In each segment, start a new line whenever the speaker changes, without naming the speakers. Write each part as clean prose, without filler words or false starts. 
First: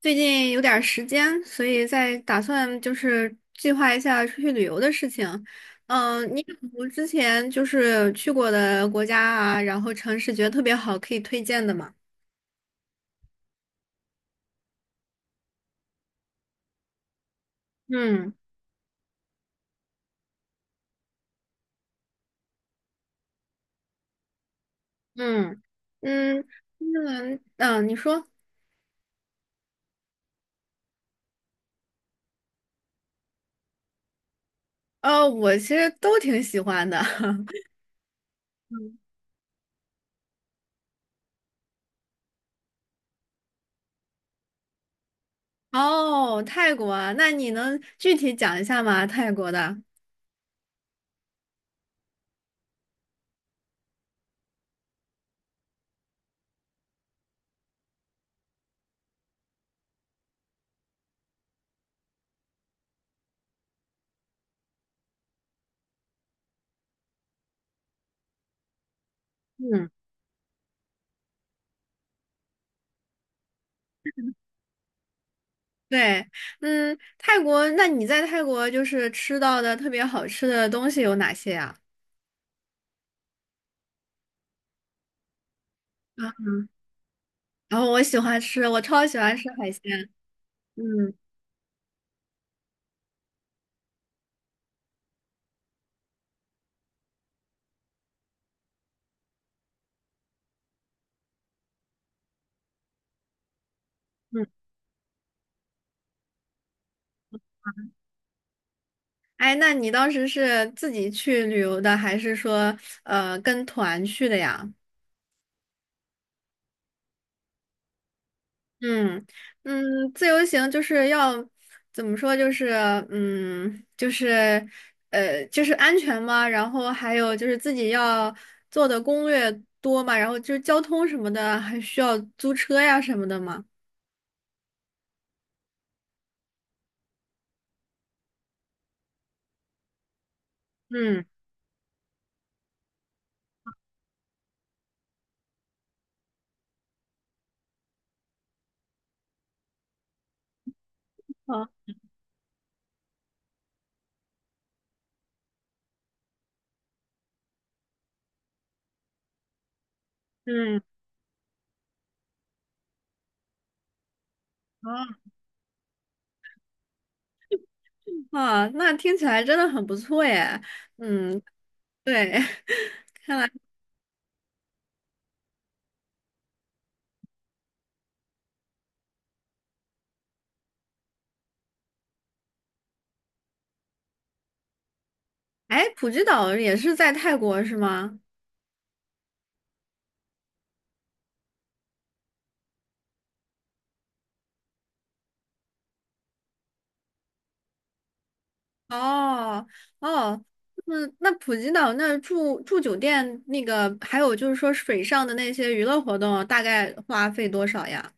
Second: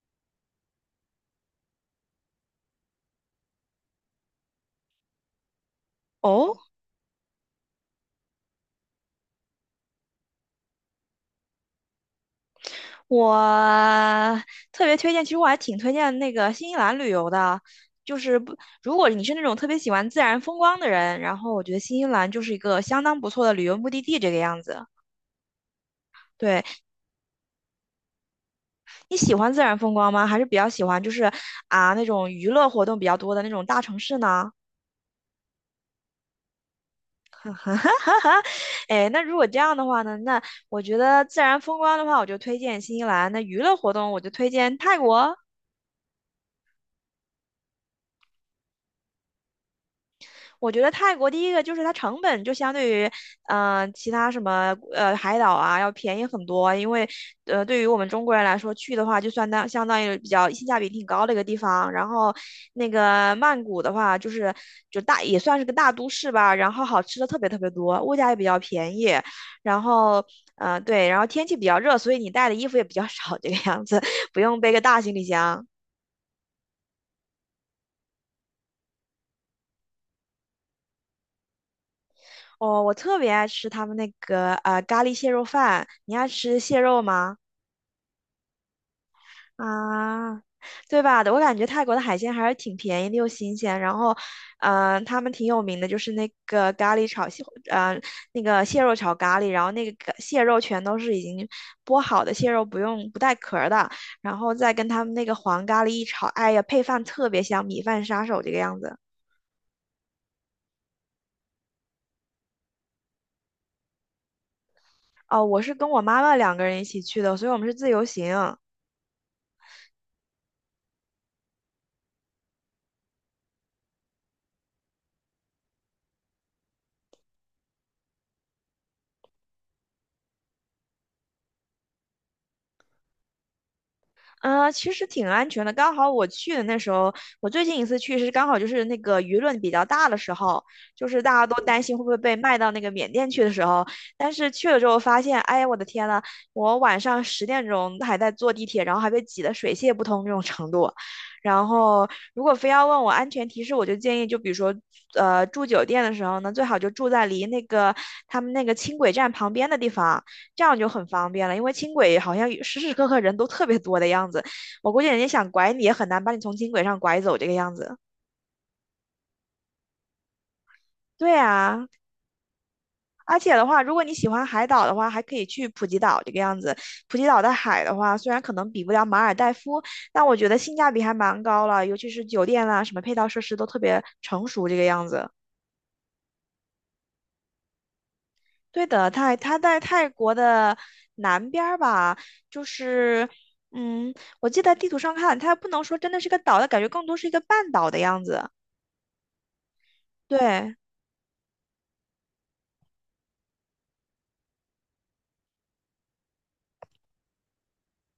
最近有点儿时间，所以在打算就是计划一下出去旅游的事情。嗯，你
哦，
有之前就是去过的国家啊，然后城市觉得特别好，可以推荐的吗？
我特别推荐，其实我还挺推荐那个新西兰旅游的，就
嗯
是不，如果你是那种特别喜欢自然风光的人，然后我觉得新西兰就是一个相当不错的旅游目的地，这个样子。
嗯嗯，
对，
新西兰你说。
你喜欢自然风光吗？还是比较喜欢就是那种娱乐活动比较多的那种大城市呢？
我其实都挺喜欢的。
哎，那如果这样的话呢，那我觉得自然风光的话，我就推荐新西兰；那娱乐活动我就推荐泰国。
哦，泰国啊那你能具体讲一下吗？泰国的？
我觉得泰国第一个就是它成本就相对于，其他什么海岛啊要便宜很多，因为对于我们中国人来说去的话，就算相当于比较性价比挺高的一个地方。然后那个曼谷的话，就大也算是个大都市吧，然后好吃的特别特别多，物价也比较便宜，然
嗯。
后。对，然后天气比较热，所以你带的衣服也比较少，这个样子，不用背个大行李箱。
对，泰国，那你在泰国就是吃到的特别好吃的东西有哪些呀？
哦，我特别爱吃他们那个咖喱蟹肉饭。你爱
啊，
吃蟹肉吗？
然后我喜欢吃，我超喜欢吃海鲜。
啊，对
嗯
吧？我感觉泰国的海鲜还是挺便宜的又新鲜。然后，他们挺有名的就是那个咖喱炒蟹，呃，那个蟹肉炒咖喱。然后那个咖蟹肉全都是已经剥好的蟹肉，不带壳儿的。然
嗯，
后再跟他们那个黄咖喱一炒，哎呀，配饭特别香，米饭杀手这个样子。
哎，那你当时是自己去旅游的，还是说跟团去的呀？
哦，我是跟我妈妈2个人一起去的，所以我们是自由行。
嗯嗯，自由行就是要怎么说？就是就是就是安全嘛，然后还有就是自己要做的攻略多嘛，然后就是交通什么的，还需要租车呀什么的嘛。
啊，其实挺安全的。刚好我去的那时候，我最近一次去是刚好就是那个舆论比较大的时候，就是
嗯，
大家都担心会不会被卖到那个缅甸去的时候。但是去了之后发现，哎呀，我的天呐，我晚上10点钟还在坐地铁，然后还被挤得水泄不通这种程度。然
好，
后，如果非要问我安全提示，我就建议，就比如说，住酒店的时候呢，最好就住在离那个他们那个轻轨站旁边的地方。这样
嗯，
就很方便了，因为轻轨好像时时刻刻人都特别多的样子，我估计人家
哦，
想拐你也很难把你从轻轨上拐走这个样子。
啊，那听起来真的很不错耶。
对
嗯，
啊，
对，看
而
来，
且的话，如果你喜欢海岛的话，还可以去普吉岛这个样子。普吉岛的海的话，虽然可能比不了马尔代夫，但我觉得性价比还蛮高了，尤其是酒店啦、什么配套设施都特别成熟这个样子。
哎，普吉岛也是在泰国是吗？
对的，它在泰国的南边儿吧，就是，嗯，我记得地图上看，它不能说真的是个岛，它感觉更多是一个半岛的样子。
哦哦，
对，
那普吉岛那儿住酒店那个，还有就是说水上的那些娱乐活动，大概花费多少呀？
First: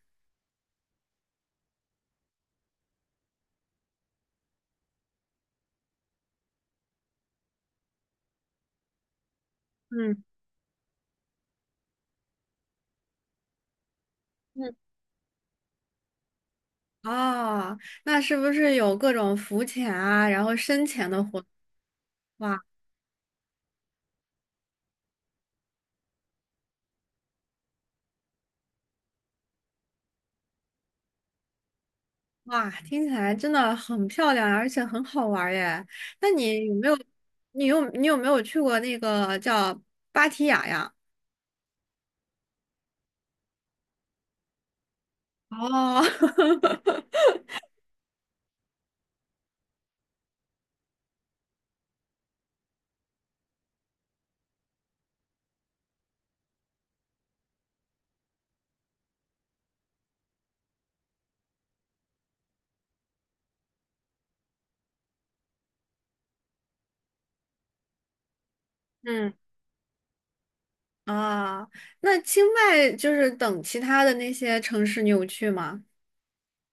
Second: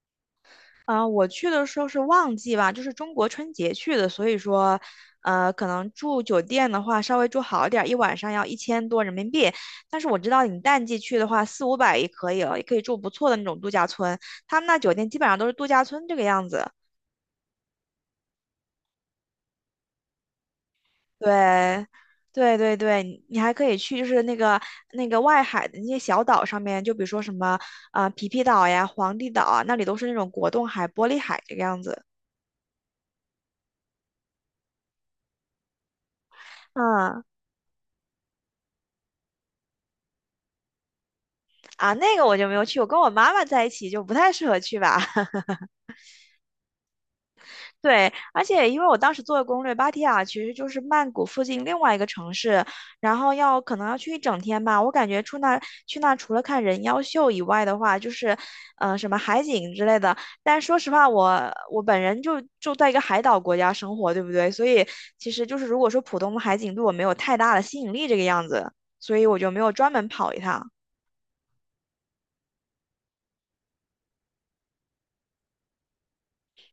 啊、我去的时候是旺季吧，就是中国春节去的，所以说，可能住酒店的话稍微住好一点儿，一晚上要1000多人民币。但是我
嗯
知道你淡季去的话，四五百也可以了，也可以住不错的那种度假村。他们
嗯。
那酒店基本上都是度假村这个样子。
哦，那是不是有各种浮潜啊，然后深潜的活动？
对，对
哇
对对，你还可以去，就是那个外海的那些小岛上面，就比如说什么啊、皮皮岛呀、皇帝岛啊，那里都是那种果冻海、玻璃海这个样子。
哇，听起来真的很漂亮，而且很好玩儿耶！那你有没有，
嗯
你有没有去过那个叫芭提雅呀？
啊，那个我就没有去，我跟我妈妈在一起就不太适合去吧。
哦，
对，而且因为我当时做的攻略，芭提雅其实就是曼谷附近另外一个城市，然后可能要去一整天吧。我感觉去那除了看人妖秀以外的话，就是，什么海景之类的。但说实话，我本人就在一个海岛国家生活，对不对？所以其实就是如果说普通的海景对我没有太大的吸引力这个样子，所以
嗯。
我就没有专门跑一趟。
啊，那清迈就是等其他的那些城市你有去吗？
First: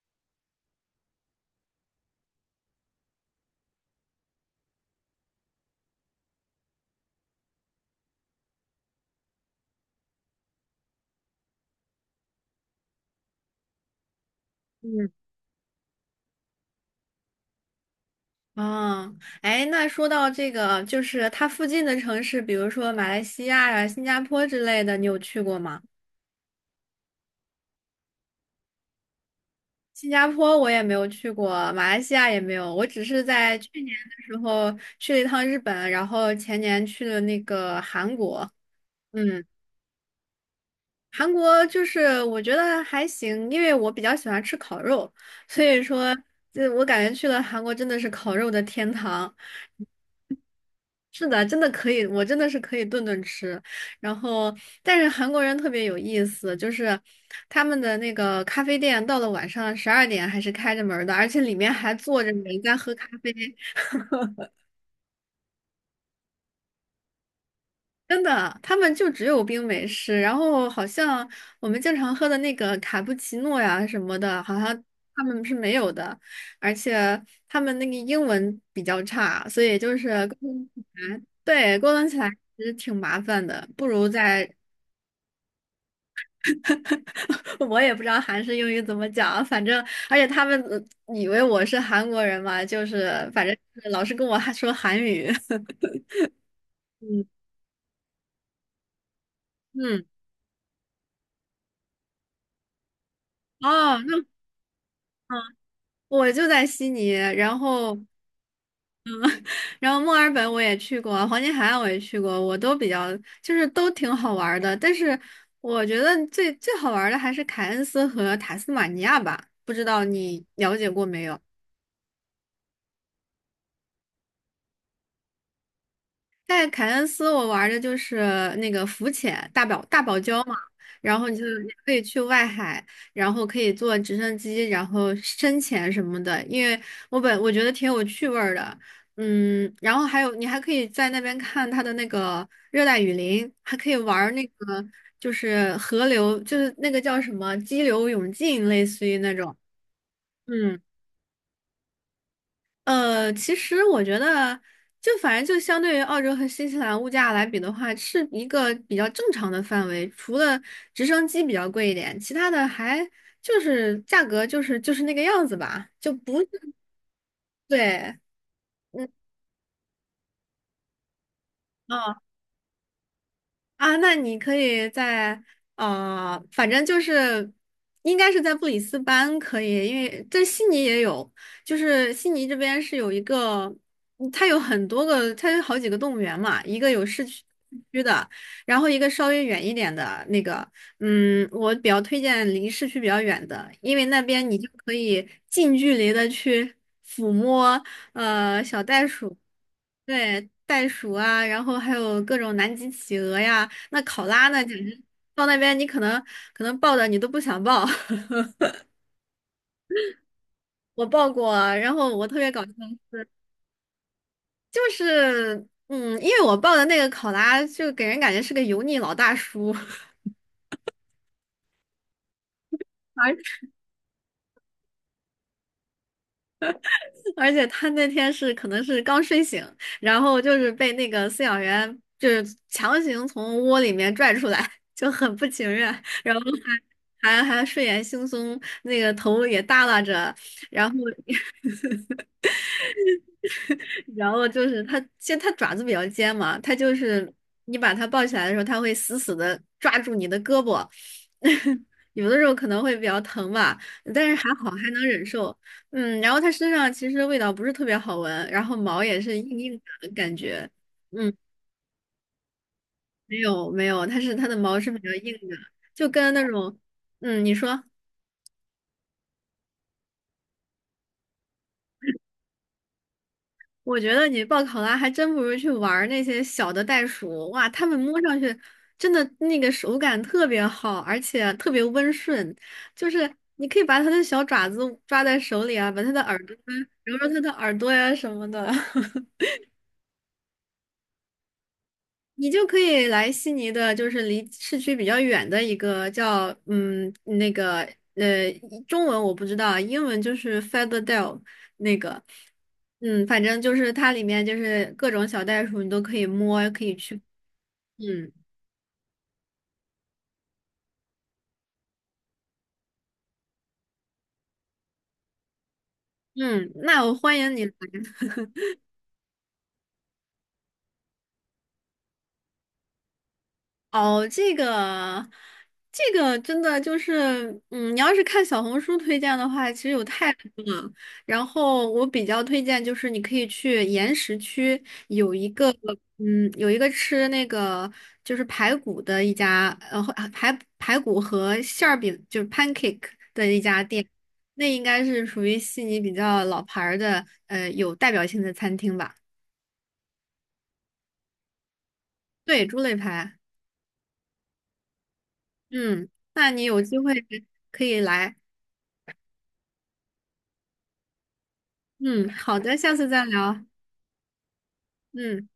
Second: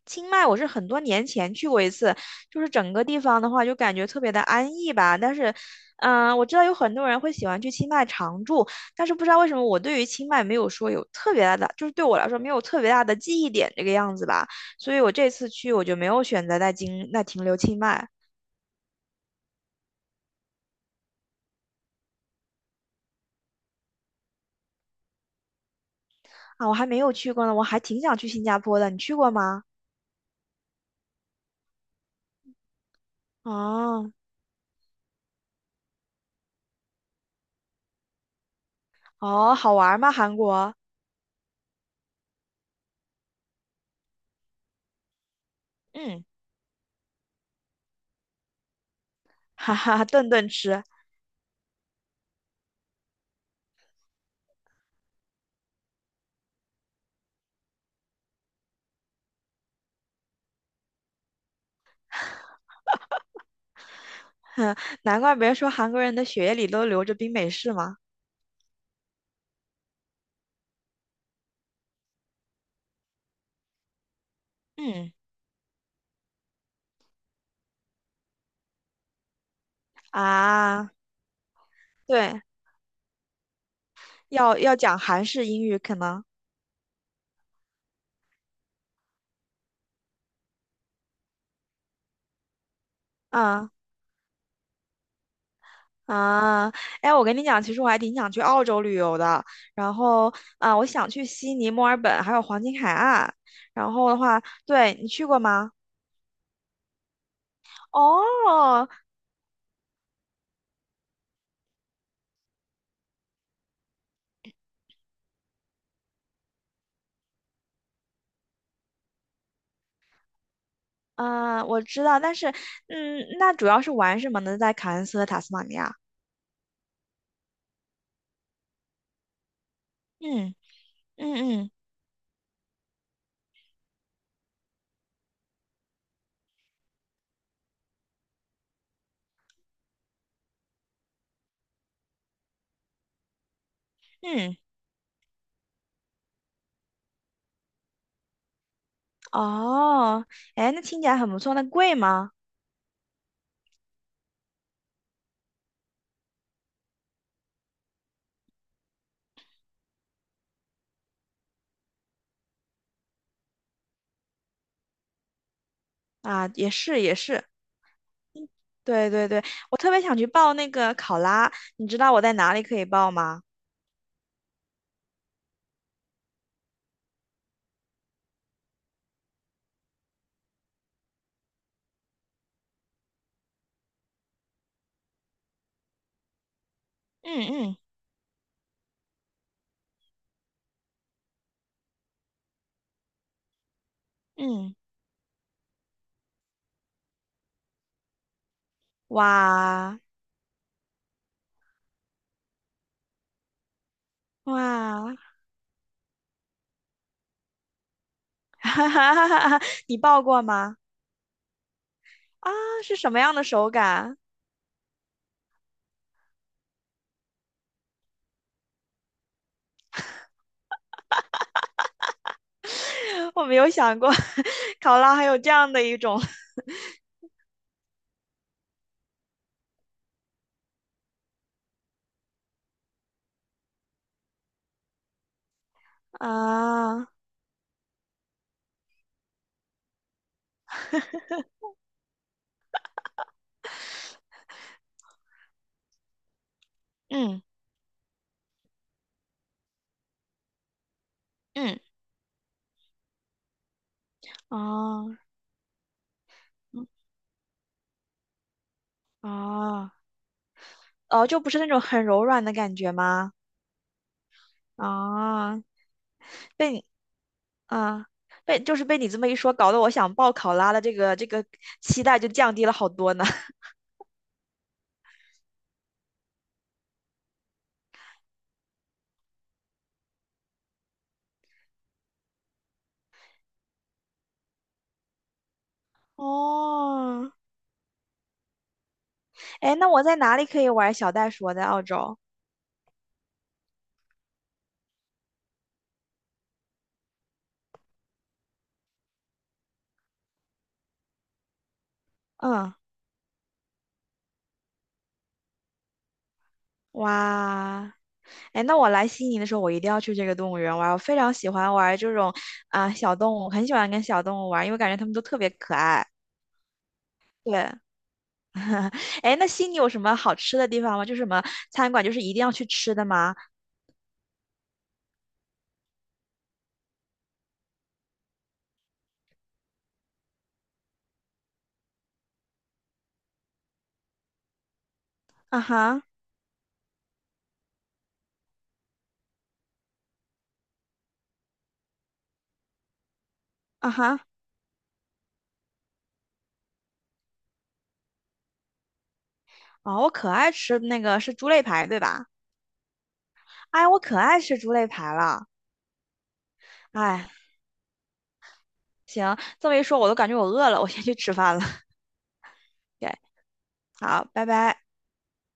清迈我是很多年前去过一次，就是整个地方的话就感觉特别的安逸吧。但是，我知道有很多人会喜欢去清迈常住，但是不知道为什么我对于清迈没有说有特别大的，就是对我来说没有特别大的记忆点这个样子吧。所以
嗯，
我这次去我就没有选择在停留清迈。
啊，哎，那说到这个，就是它附近的城市，比如说马来西亚呀、新加坡之类的，你有去过吗？
啊，我还没有去过呢，我还挺想去新加坡的，你去过吗？
新加坡我也没有去过，马来西亚也没有，我只是在去年
哦，
的时候去了一趟日本，然后前年去了那个韩国。嗯。
哦，好玩吗？韩国？
韩国就是我觉得还行，因为我比较喜欢吃烤肉，所以说，
嗯，
这我感觉去了韩国真的是烤肉的天堂。
哈哈，顿顿吃，
是的，真的可以，我真的是可以顿顿吃。然后，但是韩国人特别有意思，就是他们的那个咖啡店到了晚上12点还是开着门儿的，而且里面还坐着人在喝咖啡。
哼，难怪别人说韩国人的血液里都流着冰美式嘛。
真的，他们就只有冰美式，然后好像我们经常喝的那个卡布奇诺呀什么的，好像
嗯
他们是没有的，而且他们那个英文比较差，所以就是沟通起
啊，
来，对，沟通起来
对，
其实挺麻烦的，不如在。
要讲韩式英语可能，
我也不知道韩式英语怎么讲，反正而且他们以为我是韩国人嘛，就是反正
啊，
就是老是跟我还说韩语。
啊，哎，我
嗯
跟你讲，其实我还挺想去澳洲旅游的，然
嗯，
后啊，我想去悉尼、墨尔本还有黄金海岸，然
哦，
后的
那。
话，对你去过吗？
我就在悉尼，然后
哦，
然后墨尔本我也去过，黄金海岸我也去过，我都比较就是都挺好玩儿的。但是我觉得最最好玩儿的还是凯恩斯和塔斯马尼亚吧，不知道你了解过没有？
嗯，我知道，但是嗯，那主要是玩什么呢？在凯恩斯和塔斯马尼亚，
在凯恩斯，我玩的就是那个浮潜，大堡礁嘛，
嗯
然后你就
嗯
你
嗯
可以去外海，然后可以坐直升机，然后深潜什么的。因为我觉得挺有趣味儿的。嗯，然后还有你还可以在那边看它的那个热带雨林，还可以玩儿那
嗯，
个就是河流，就是那个叫什么激流勇进，类似于那种。
哦，哎，
嗯。
那听起来很不错，那贵吗？
其实我觉得，就反正就相对于澳洲和新西兰物价来比的话，是一个比较正常的范围。除了直升机比较贵一点，其他的还就是价格就是那个样子吧，就不是
啊，也是也是，
对，嗯。
对对对，我特别想去报那个考拉，你知道
嗯
我在哪里可以报吗？
啊，那你可以在反正就是应该是在布里斯班可以，因为在悉尼也有，就是悉尼这边是有一个，嗯它有很多个，它有好几个动物园嘛，一个有市
嗯
区
嗯
区的，然后一个稍微远一点的那个，嗯，我比较推荐离市区比较远的，因为那边你就
嗯，
可以近距离的去抚摸小袋鼠。
哇
对，袋鼠啊，然后还有各种南极企鹅呀，那考拉呢，简直
哇，
到那边你可能抱的你都不想抱。
哈哈哈哈哈！你报过吗？
我抱过，然后我特别
啊，
搞笑，
是什么样的手感？
就是因为我抱的那个考拉就给人感觉是个油腻老大叔。
我没
而
有想过，考拉还有这样的一种
而且他那天是可能是刚睡醒，然后就是被那个饲养员就是强行从窝里面拽出来，就很不情愿，然后
啊，
还睡眼惺忪，那个头也耷拉着，然后然后就是它，其实它爪子比较尖嘛，它就是
嗯
你把它抱起来的时候，它会死死的抓住你的胳膊。
嗯，
有的时候可能会比较疼吧，但是还好还能
哦
忍受。嗯，然后它身上其实味道不是特别好闻，然后毛也是硬硬
哦
的感觉。
哦，
嗯，
就不是那种很柔软的感觉吗？
没有没有，它的毛是比较硬的，
啊，
就跟那种，
被。
嗯，你说。
啊，被就是被你这么一说，搞得我想报考拉的这个期待就降低了好多呢。
我觉得你报考拉还真不如去玩儿那些小的袋鼠，哇，它们摸上去真的那个手感特别好，而且特别温顺，就是你可以把它的小爪子抓在手里啊，把它的耳朵啊揉揉
哦，
它的耳朵呀、什么的。
哎，那我在哪里可以玩小袋鼠啊？在澳洲。
你就可以来悉尼的，就是离市区比较远的一个叫那个呃中文我不知道啊，英文就是 Featherdale 那个，
嗯，
嗯，反正就是它里面就是各种小袋鼠你都可以摸，可以去，
哇，
嗯
哎，那我来悉尼的时候，我一定要去这个动物园玩儿，我非常喜欢玩儿这种小动物，很喜欢跟小动物玩儿因为感觉它们都特别可爱。
嗯，那我欢迎你
对，
来。
哎那悉尼有什么好吃的地方吗？就是什么餐馆，就是一定要去吃的吗？
哦，这个，这个真的就是，嗯，你要是看小红书推荐的话，其实有太多了。然后我比较推荐就是，你可以去岩石区有一
啊
个，
哈，
嗯，有一个吃那个就是排骨的一家，排骨和馅儿饼就是 pancake 的一家
啊
店，
哈，
那应该是属于悉尼比较老牌儿的，有代表性的餐厅吧。
哦，我可爱吃那个是猪肋排，对吧？
对，猪肋排，
哎，我可爱吃猪肋排了。
嗯，那你有机会
哎，
可以来。
行，这么一说，我都感觉我饿了，我先去吃饭了。
嗯，好的，下 次
对，
再聊。
好，拜拜。
嗯。